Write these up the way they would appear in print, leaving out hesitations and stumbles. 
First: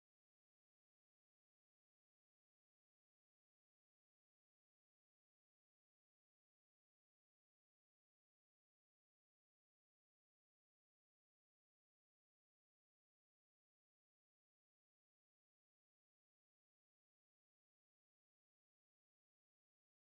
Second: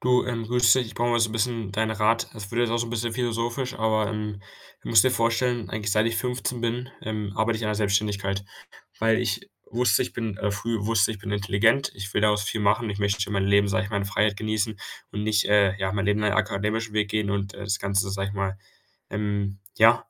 Du, grüß dich. Ich brauche mal so ein bisschen deinen Rat. Das wird jetzt auch so ein bisschen philosophisch, aber, du musst dir vorstellen, eigentlich seit ich 15 bin, arbeite ich an der Selbstständigkeit, weil ich wusste, ich bin früh wusste, ich bin intelligent, ich will daraus viel machen, ich möchte mein Leben, sage ich meine Freiheit genießen und nicht, ja, mein Leben lang akademischen Weg gehen und, das Ganze, sage ich mal, ähm, ja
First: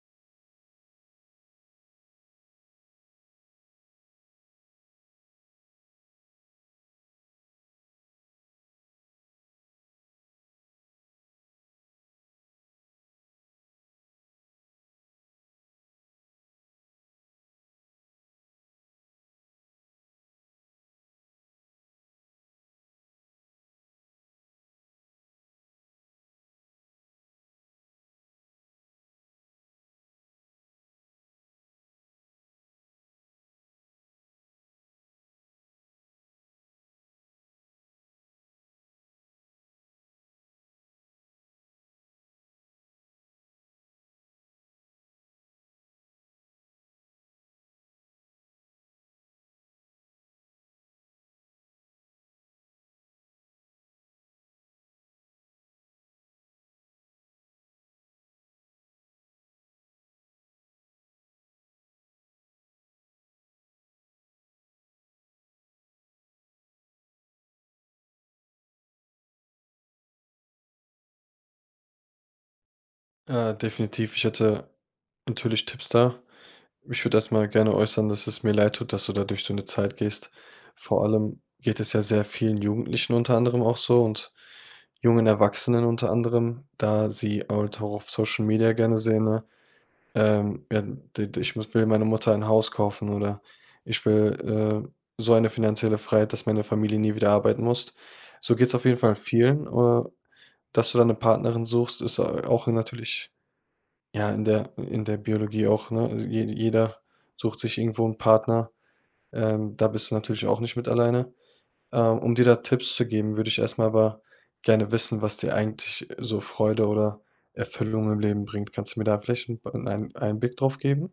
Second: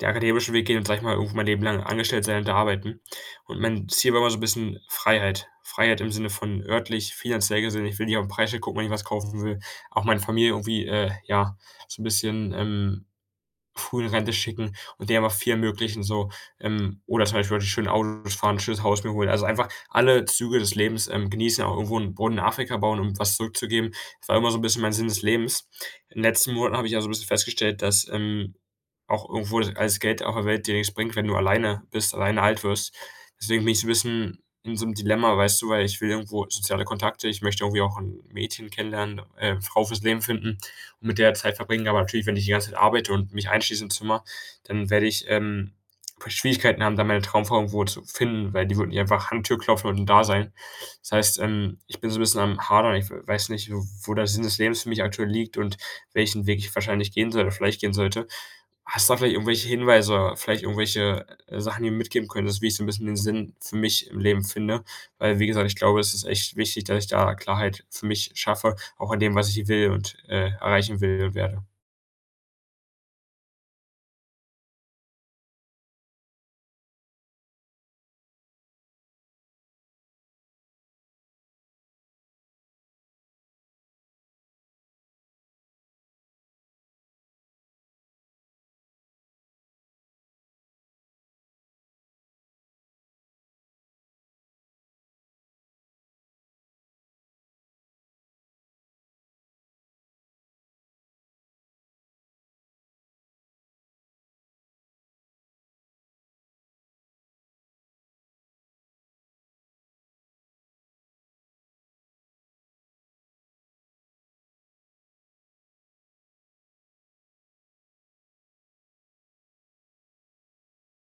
der akademische Weg geht und sage ich mal, irgendwo mein Leben lang angestellt sein und da arbeiten. Und mein Ziel war immer so 'n bisschen Freiheit. Freiheit im Sinne von örtlich, finanziell gesehen. Ich will nicht auf 'n Preisschild gucken, wenn ich was kaufen will. Auch meine Familie irgendwie, ja, so 'n bisschen, früh in Rente schicken und denen einfach viel ermöglichen so, oder zum Beispiel schön Autos fahren, schönes Haus mir holen. Also, einfach alle Züge des Lebens, genießen, auch irgendwo einen Boden in Afrika bauen, um was zurückzugeben. Das war immer so ein bisschen mein Sinn des Lebens. In den letzten Monaten habe ich also ein bisschen festgestellt, dass, auch irgendwo das alles Geld auf der Welt dir nichts bringt, wenn du alleine bist, alleine alt wirst. Deswegen bin ich so ein bisschen in so einem Dilemma, weißt du, weil ich will irgendwo soziale Kontakte, ich möchte irgendwie auch ein Mädchen kennenlernen, Frau fürs Leben finden und mit der Zeit verbringen. Aber natürlich, wenn ich die ganze Zeit arbeite und mich einschließe im Zimmer, dann werde ich, Schwierigkeiten haben, da meine Traumfrau irgendwo zu finden, weil die wird nicht einfach an die Tür klopfen und da sein. Das heißt, ich bin so ein bisschen am Hadern. Ich weiß nicht, wo der Sinn des Lebens für mich aktuell liegt und welchen Weg ich wahrscheinlich gehen sollte oder vielleicht gehen sollte. Hast du da vielleicht irgendwelche Hinweise, vielleicht irgendwelche, Sachen, die du mir mitgeben könntest, wie ich so ein bisschen den Sinn für mich im Leben finde? Weil, wie gesagt, ich glaube, es ist echt wichtig, dass ich da Klarheit für mich schaffe, auch in dem, was ich will und, erreichen will und werde. Definitiv. Ich hätte natürlich Tipps da. Ich würde erstmal gerne äußern, dass es mir leid tut, dass du da durch so eine Zeit gehst. Vor allem geht es ja sehr vielen Jugendlichen unter anderem auch so und jungen Erwachsenen unter anderem, da sie halt auch auf Social Media gerne sehen, ne, ja, d d ich muss will meine Mutter ein Haus kaufen oder ich will, so eine finanzielle Freiheit, dass meine Familie nie wieder arbeiten muss. So geht es auf jeden Fall vielen. Dass du da 'ne Partnerin suchst, ist, auch natürlich ja, in der Biologie auch, ne? Also jeder sucht sich irgendwo einen Partner. Da bist du natürlich auch nicht mit alleine. Um dir da Tipps zu geben, würde ich erstmal aber gerne wissen, was dir eigentlich so Freude oder Erfüllung im Leben bringt. Kannst du mir da vielleicht 'n b 'n einen Einblick drauf geben?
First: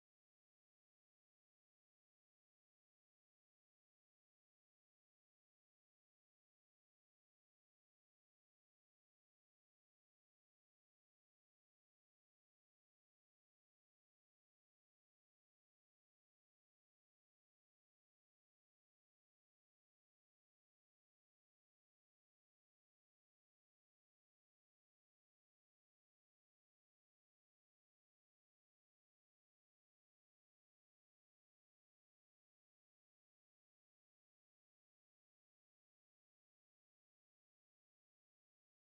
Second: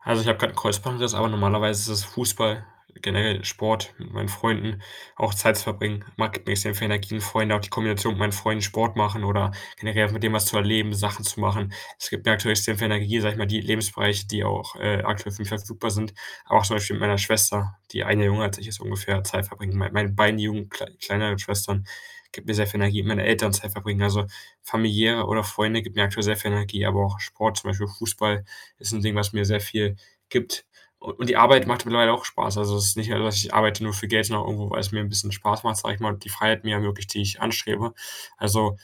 Also, ich habe grad 'n Kreuzbandriss, aber normalerweise ist es Fußball, generell Sport mit meinen Freunden, auch Zeit zu verbringen. Mag gibt mir extrem viel Energie, und Freunde, auch die Kombination mit meinen Freunden Sport machen oder generell mit dem was zu erleben, Sachen zu machen. Es gibt mir aktuell extrem viel Energie, sage ich mal, die Lebensbereiche, die auch, aktuell für mich verfügbar sind, aber auch zum Beispiel mit meiner Schwester, die eine jünger als ich ist ungefähr, Zeit verbringen. Meine beiden jungen kleineren Schwestern gibt mir sehr viel Energie, mit meinen Eltern Zeit verbringen. Also, familiäre oder Freunde gibt mir aktuell sehr viel Energie, aber auch Sport, zum Beispiel Fußball ist ein Ding, was mir sehr viel gibt. U und die Arbeit macht mittlerweile auch Spaß. Also, es ist nicht, dass ich arbeite nur für Geld, sondern auch irgendwo, weil's mir 'n bisschen Spaß macht, sage ich mal, und die Freiheit mir ermöglicht, die ich anstrebe. Also,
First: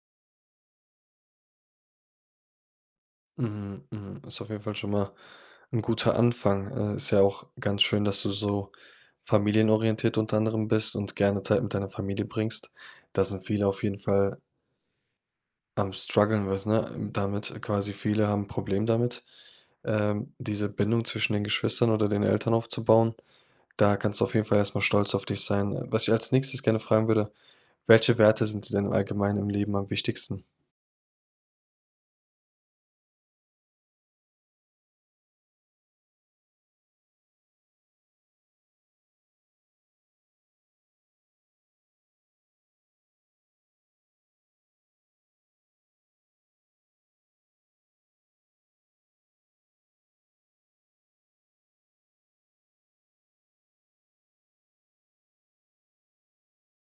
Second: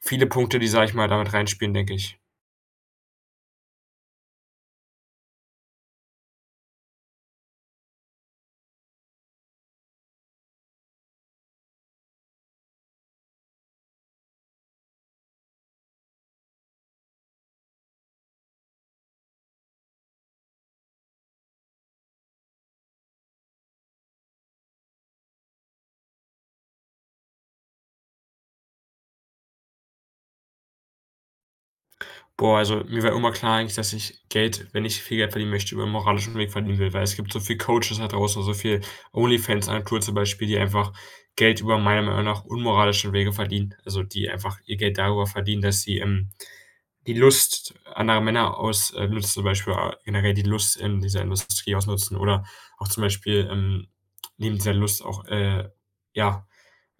viele Punkte, die, sage ich mal, damit reinspielen, denke ich. Mhm, mhm. Ist auf jeden Fall schon mal ein guter Anfang. Ist ja auch ganz schön, dass du so familienorientiert unter anderem bist und gerne Zeit mit deiner Familie bringst. Da sind viele auf jeden Fall am struggeln, was, ne? Damit quasi viele haben 'n Problem damit, diese Bindung zwischen den Geschwistern oder den Eltern aufzubauen. Da kannst du auf jeden Fall erstmal stolz auf dich sein. Was ich als Nächstes gerne fragen würde: Welche Werte sind dir denn allgemein im Leben am wichtigsten? Boah, also, mir war immer klar eigentlich, dass ich Geld, wenn ich viel Geld verdienen möchte, über 'n moralischen Weg verdienen will, weil es gibt so viel Coaches da draußen, so viel Onlyfans-Agenturen zum Beispiel, die einfach Geld über meiner Meinung nach unmoralischen Wege verdienen. Also, die einfach ihr Geld darüber verdienen, dass sie, die Lust anderer Männer ausnutzt, zum Beispiel a generell die Lust in dieser Industrie ausnutzen oder auch zum Beispiel, neben dieser Lust auch, ja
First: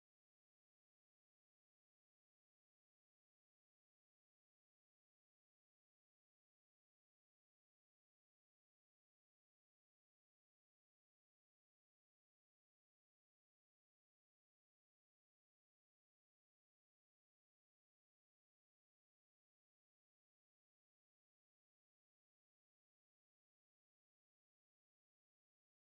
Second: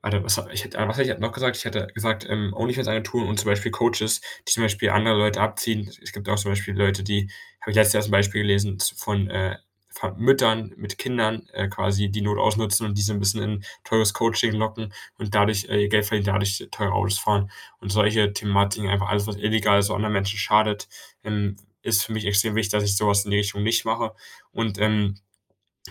warte, was hätte ich noch gesagt? Ich hätte gesagt, OnlyFans-Agenturen und zum Beispiel Coaches, die zum Beispiel andere Leute abziehen. Es gibt auch zum Beispiel Leute, die habe ich letztens erst 'n Beispiel gelesen z von, Fa Müttern mit Kindern, quasi die Not ausnutzen und diese ein bisschen in teures Coaching locken und dadurch, ihr Geld verdienen, dadurch teure Autos fahren und solche Thematiken. Einfach alles, was illegal so anderen Menschen schadet, ähm, ist für mich extrem wichtig, dass ich sowas in die Richtung nicht mache und,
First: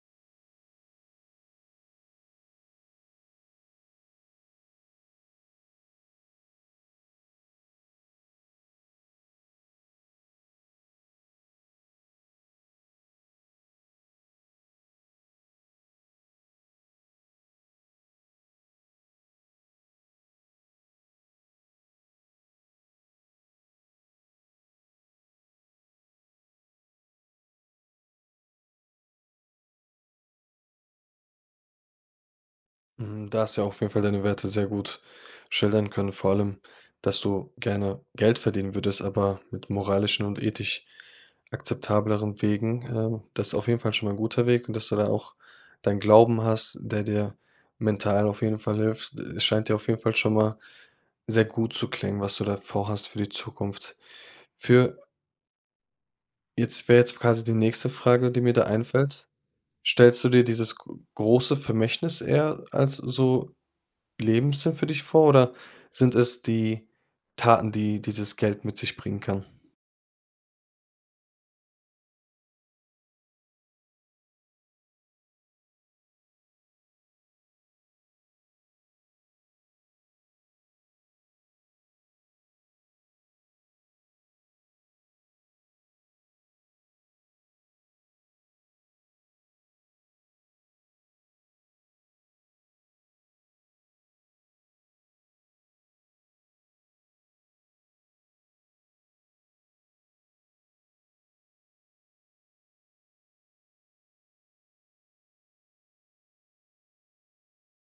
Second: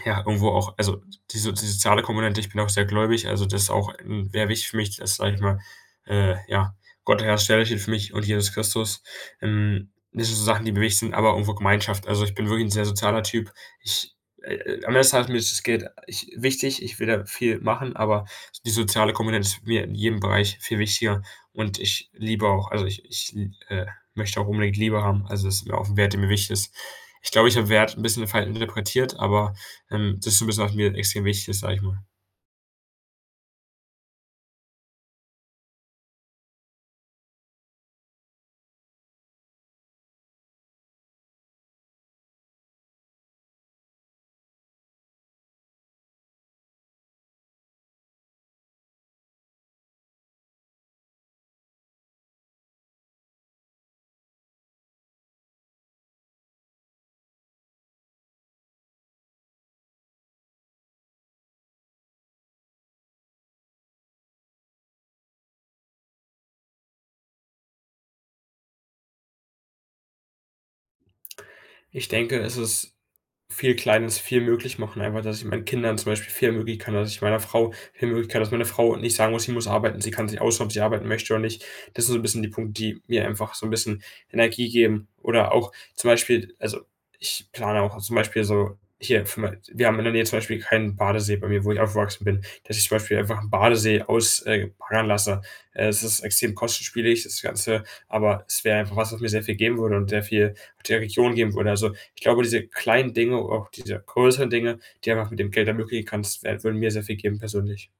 ja, irgendwo auch also die soziale Komponente, ich bin auch sehr gläubig, also das ist auch, sehr wichtig für mich, dass, sage ich mal, ja, Gott, der Hersteller steht für mich und Jesus Christus. Das sind so Sachen, die mir wichtig sind, aber irgendwo Gemeinschaft. Also, ich bin wirklich 'n sehr sozialer Typ. Ich am Ende des Tages mir ist das Geld ich wichtig, ich will da viel machen, aber die soziale Komponente ist mir in jedem Bereich viel wichtiger und ich liebe auch, also ich äh, möchte auch unbedingt Liebe haben. Also, das ist mir auch ein Wert, der mir wichtig ist. Ich glaube, ich habe Wert ein bisschen falsch interpretiert, aber das ist so 'n bisschen, was mir extrem wichtig ist, sage ich mal. Mhm, da hast du ja auf jeden Fall deine Werte sehr gut schildern können, vor allem, dass du gerne Geld verdienen würdest, aber mit moralischen und ethisch akzeptableren Wegen. Das ist auf jeden Fall schon mal ein guter Weg, und dass du da auch deinen Glauben hast, der dir mental auf jeden Fall hilft. Es scheint dir auf jeden Fall schon mal sehr gut zu klingen, was du da vorhast für die Zukunft. Für jetzt wäre jetzt quasi die nächste Frage, die mir da einfällt. Stellst du dir dieses g große Vermächtnis eher als so Lebenssinn für dich vor, oder sind es die Taten, die dieses Geld mit sich bringen kann? Ich denke, es ist viel Kleines viel möglich machen, einfach, dass ich meinen Kindern zum Beispiel viel ermöglichen kann, dass ich meiner Frau viel ermöglichen kann, dass meine Frau nicht sagen muss, sie muss arbeiten, sie kann sich aussuchen, ob sie arbeiten möchte oder nicht. Das sind so ein bisschen die Punkte, die mir einfach so ein bisschen Energie geben. Oder auch zum Beispiel, also, ich plane auch zum Beispiel so hier für mein, wir haben in der Nähe zum Beispiel keinen Badesee bei mir, wo ich aufgewachsen bin, dass ich zum Beispiel einfach einen Badesee aus baggern lasse. Es ist extrem kostenspielig, das Ganze, aber es wäre einfach was, was mir sehr viel geben würde und sehr viel der Region geben würde. Also, ich glaube, diese kleinen Dinge, auch diese größeren Dinge, die einfach mit dem Geld ermöglichen kannst, wär würden mir sehr viel geben persönlich.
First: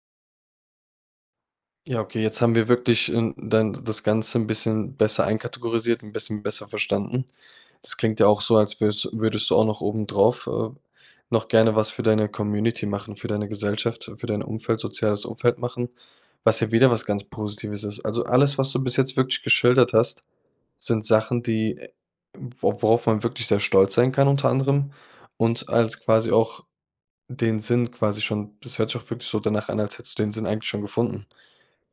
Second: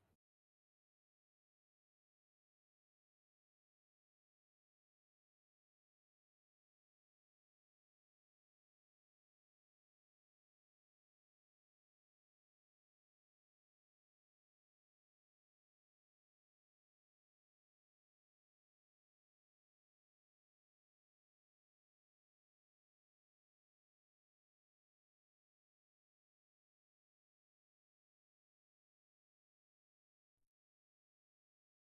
Ja, okay, jetzt haben wir wirklich, dann das Ganze ein bisschen besser einkategorisiert, ein bisschen besser verstanden. Das klingt ja auch so, als würdest du auch noch obendrauf, noch gerne was für deine Community machen, für deine Gesellschaft, für dein Umfeld, soziales Umfeld machen, was ja wieder was ganz Positives ist. Also, alles, was du bis jetzt wirklich geschildert hast, sind Sachen, die, wo worauf man wirklich sehr stolz sein kann unter anderem, und als quasi auch den Sinn quasi schon, das hört sich auch wirklich so danach an, als hättest du den Sinn eigentlich schon gefunden.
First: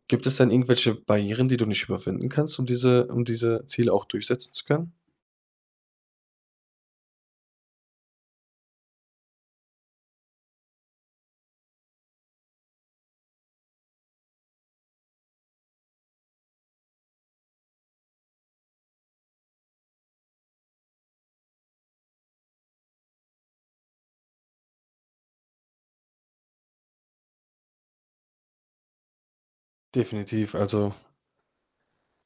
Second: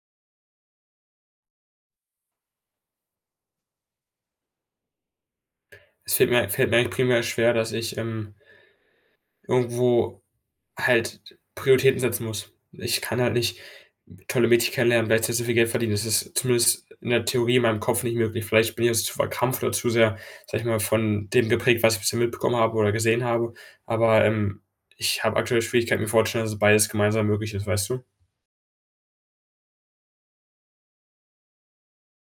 Gibt es denn irgendwelche Barrieren, die du nicht überwinden kannst, um diese Ziele auch durchsetzen zu können? Es fällt mir Fällt mir eigentlich primär schwer, dass ich, irgendwo halt Prioritäten setzen muss. Ich kann halt nicht tolle Mädchen kennenlernen, gleichzeitig so viel Geld verdienen. Das ist zumindest in der Theorie in meinem Kopf nicht möglich. Vielleicht bin ich jetzt zu verkrampft oder zu sehr, sage ich mal, von dem geprägt, was ich bisher mitbekommen habe oder gesehen habe. Aber, ich habe aktuell Schwierigkeiten, mir vorzustellen, dass beides gemeinsam möglich ist, weißt du? Definitiv, also,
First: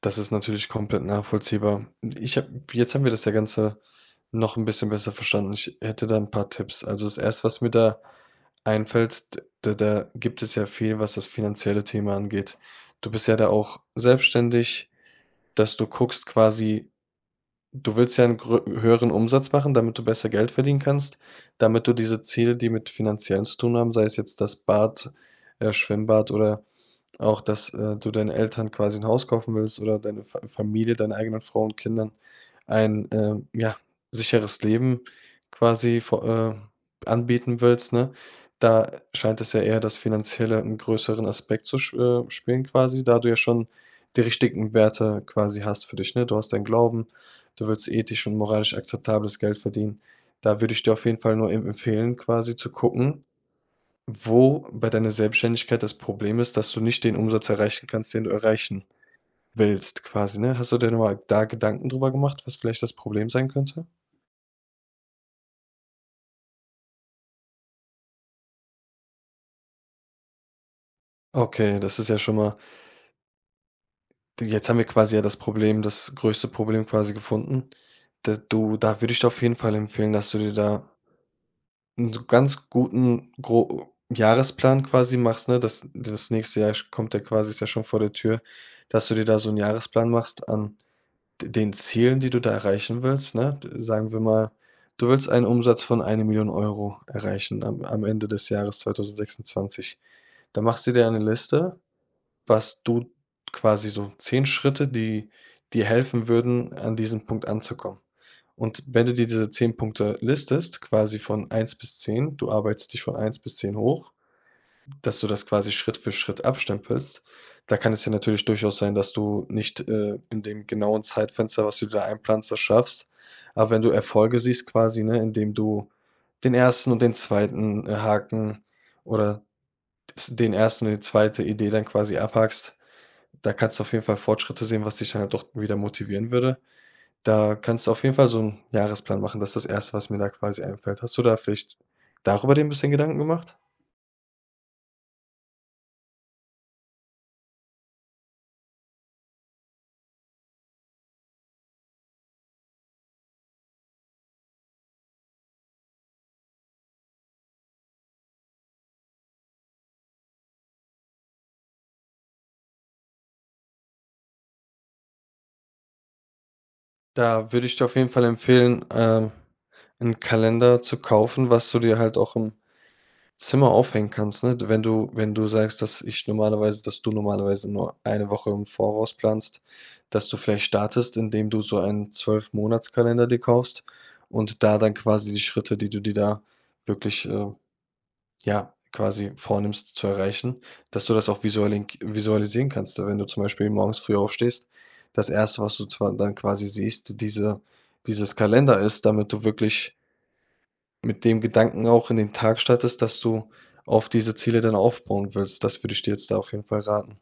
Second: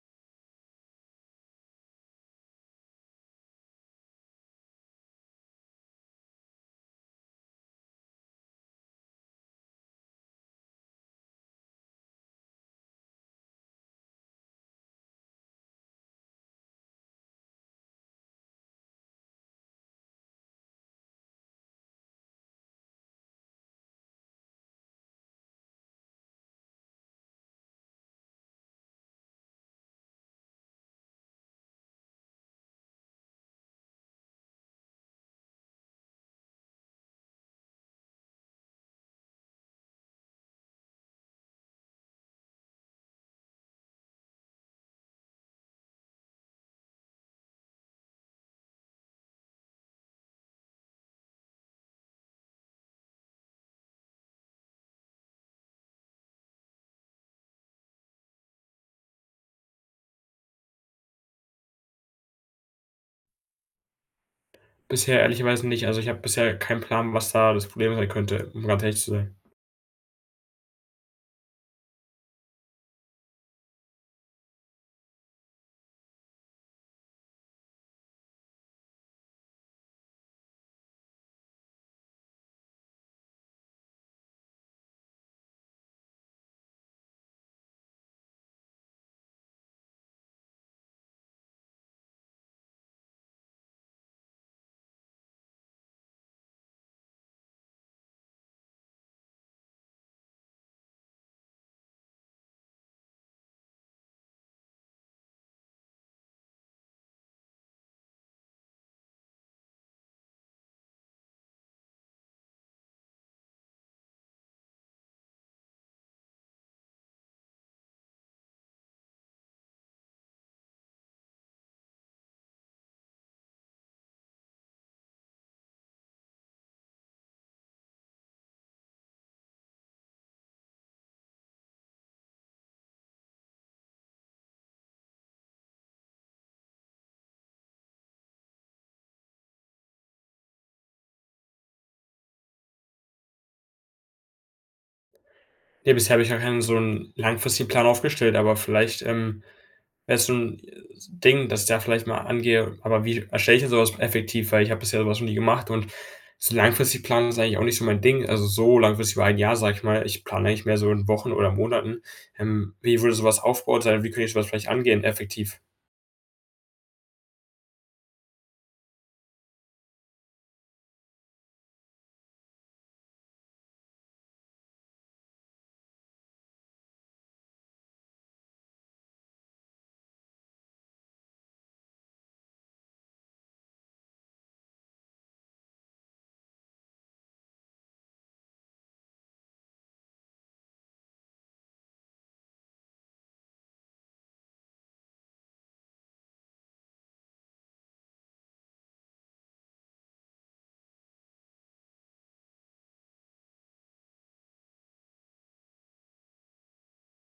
das ist natürlich komplett nachvollziehbar. Ich habe jetzt haben wir das ja Ganze noch ein bisschen besser verstanden. Ich hätte da ein paar Tipps. Also, das erste, was mir da einfällt, d da da gibt es ja viel, was das finanzielle Thema angeht. Du bist ja da auch selbstständig, dass du guckst quasi. Du willst ja einen grö höheren Umsatz machen, damit du besser Geld verdienen kannst, damit du diese Ziele, die mit Finanziellen zu tun haben, sei es jetzt das Bad, Schwimmbad, oder auch, dass, du deinen Eltern quasi ein Haus kaufen willst oder deine Fa Familie, deine eigenen Frau und Kindern ein, ja, sicheres Leben quasi vo anbieten willst, ne? Da scheint es ja eher das Finanzielle 'n größeren Aspekt zu sch spielen quasi, da du ja schon die richtigen Werte quasi hast für dich, ne? Du hast deinen Glauben, du willst ethisch und moralisch akzeptables Geld verdienen. Da würde ich dir auf jeden Fall nur empfehlen, quasi zu gucken, wo bei deiner Selbstständigkeit das Problem ist, dass du nicht den Umsatz erreichen kannst, den du erreichen willst quasi, ne? Hast du dir mal da Gedanken drüber gemacht, was vielleicht das Problem sein könnte? Bisher ehrlicherweise nicht. Also, ich habe bisher keinen Plan, was da das Problem sein könnte, um ganz ehrlich zu sein. Okay, das ist ja schon mal, jetzt haben wir quasi ja das Problem, das größte Problem quasi gefunden. Da würde ich dir auf jeden Fall empfehlen, dass du dir da einen so ganz guten gro Jahresplan quasi machst, ne? Das das nächste Jahr kommt ja quasi, ist ja schon vor der Tür, dass du dir da so einen Jahresplan machst an d den Zielen, die du da erreichen willst, ne? D Sagen wir mal, du willst einen Umsatz von 1.000.000 Euro erreichen am Ende des Jahres 2026. Da machst du dir eine Liste, was du quasi so 10 Schritte, die dir helfen würden, an diesem Punkt anzukommen. Und wenn du dir diese 10 Punkte listest, quasi von eins bis 10, du arbeitest dich von eins bis 10 hoch, dass du das quasi Schritt für Schritt abstempelst. Da kann es ja natürlich durchaus sein, dass du nicht, in dem genauen Zeitfenster, was du dir da einplanst, das schaffst. Aber wenn du Erfolge siehst quasi, ne, indem du den ersten und den 2. Haken oder s den ersten und die zweite Idee dann quasi abhakst, da kannst du auf jeden Fall Fortschritte sehen, was dich dann halt doch wieder motivieren würde. Da kannst du auf jeden Fall so einen Jahresplan machen. Das ist das erste, was mir da quasi einfällt. Hast du da vielleicht darüber dir 'n bisschen Gedanken gemacht? Ne, bisher habe ich gar keinen so 'n langfristigen Plan aufgestellt, aber vielleicht, wäre es so 'n Ding, dass ich da vielleicht mal angehe. Aber wie erstelle ich denn so was effektiv? Weil ich habe bisher so was noch nie gemacht und so langfristig planen ist eigentlich auch nicht so mein Ding. Also, so langfristig über ein Jahr, sage ich mal. Ich plane eigentlich mehr so in Wochen oder Monaten. Wie würde so was aufgebaut sein? Wie könnte ich so was vielleicht angehen effektiv? Da würde ich dir auf jeden Fall empfehlen, 'n Kalender zu kaufen, was du dir halt auch im Zimmer aufhängen kannst, ne? Wenn du sagst, dass du normalerweise nur eine Woche im Voraus planst, dass du vielleicht startest, indem du so einen 12 Monatskalender dir kaufst und da dann quasi die Schritte, die du dir da wirklich, ja, quasi vornimmst zu erreichen, dass du das auch visuell visualisieren kannst. Wenn du zum Beispiel morgens früh aufstehst, das erste was du zwar dann quasi siehst, dieses Kalender ist, damit du wirklich mit dem Gedanken auch in den Tag startest, dass du auf diese Ziele dann aufbauen willst. Das würde ich dir jetzt da auf jeden Fall raten.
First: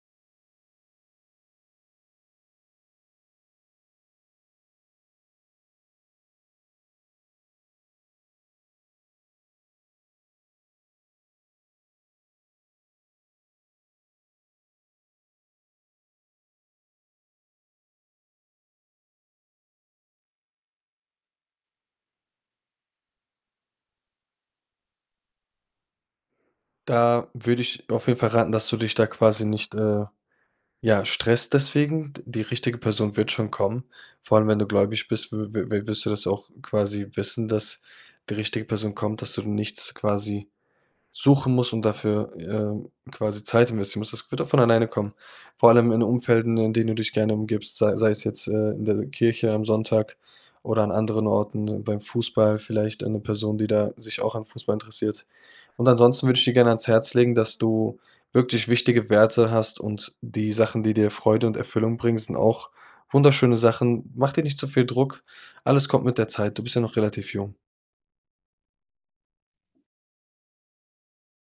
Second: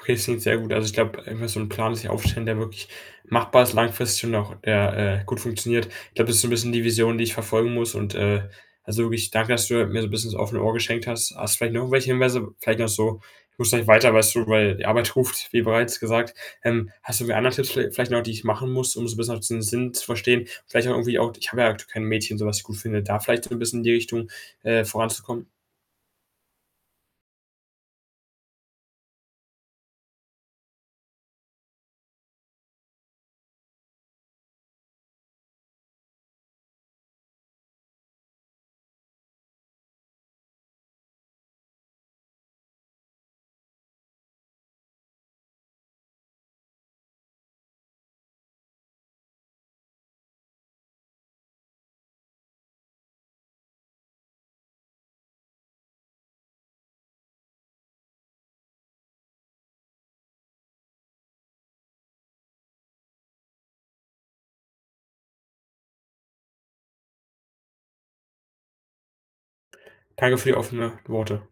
Okay, das klingt sehr gut. Also, ich glaube, einfach so 'n Plan sich aufstellen, der wirklich machbar ist, langfristig und auch der, gut funktioniert. Ich glaube, das ist so ein bisschen die Vision, die ich verfolgen muss und, also wirklich danke, dass du mir so ein bisschen das offene Ohr geschenkt hast. Hast du vielleicht noch irgendwelche Hinweise? Vielleicht noch so: „Ich muss gleich weiter, weißt du, weil die Arbeit ruft“, wie bereits gesagt. Hast du irgendwie andere Tipps vielleicht noch, die ich machen muss, um so ein bisschen auch den Sinn zu verstehen? Vielleicht auch irgendwie auch, ich habe ja aktuell kein Mädchen, so was ich gut finde, da vielleicht so ein bisschen in die Richtung, voranzukommen? Da würde ich auf jeden Fall raten, dass du dich da quasi nicht, ja, Stress deswegen, die richtige Person wird schon kommen. Vor allem, wenn du gläubig bist, w w wirst du das auch quasi wissen, dass die richtige Person kommt, dass du nichts quasi suchen muss und dafür, quasi Zeit investieren musst. Das wird doch von alleine kommen. Vor allem in Umfelden, in denen du dich gerne umgibst, sei es jetzt, in der Kirche am Sonntag oder an anderen Orten, beim Fußball vielleicht eine Person, die da sich auch an Fußball interessiert. Und ansonsten würde ich dir gerne ans Herz legen, dass du wirklich wichtige Werte hast und die Sachen, die dir Freude und Erfüllung bringen, sind auch wunderschöne Sachen. Mach dir nicht zu viel Druck. Alles kommt mit der Zeit. Du bist ja noch relativ jung. Danke für die offenen Worte.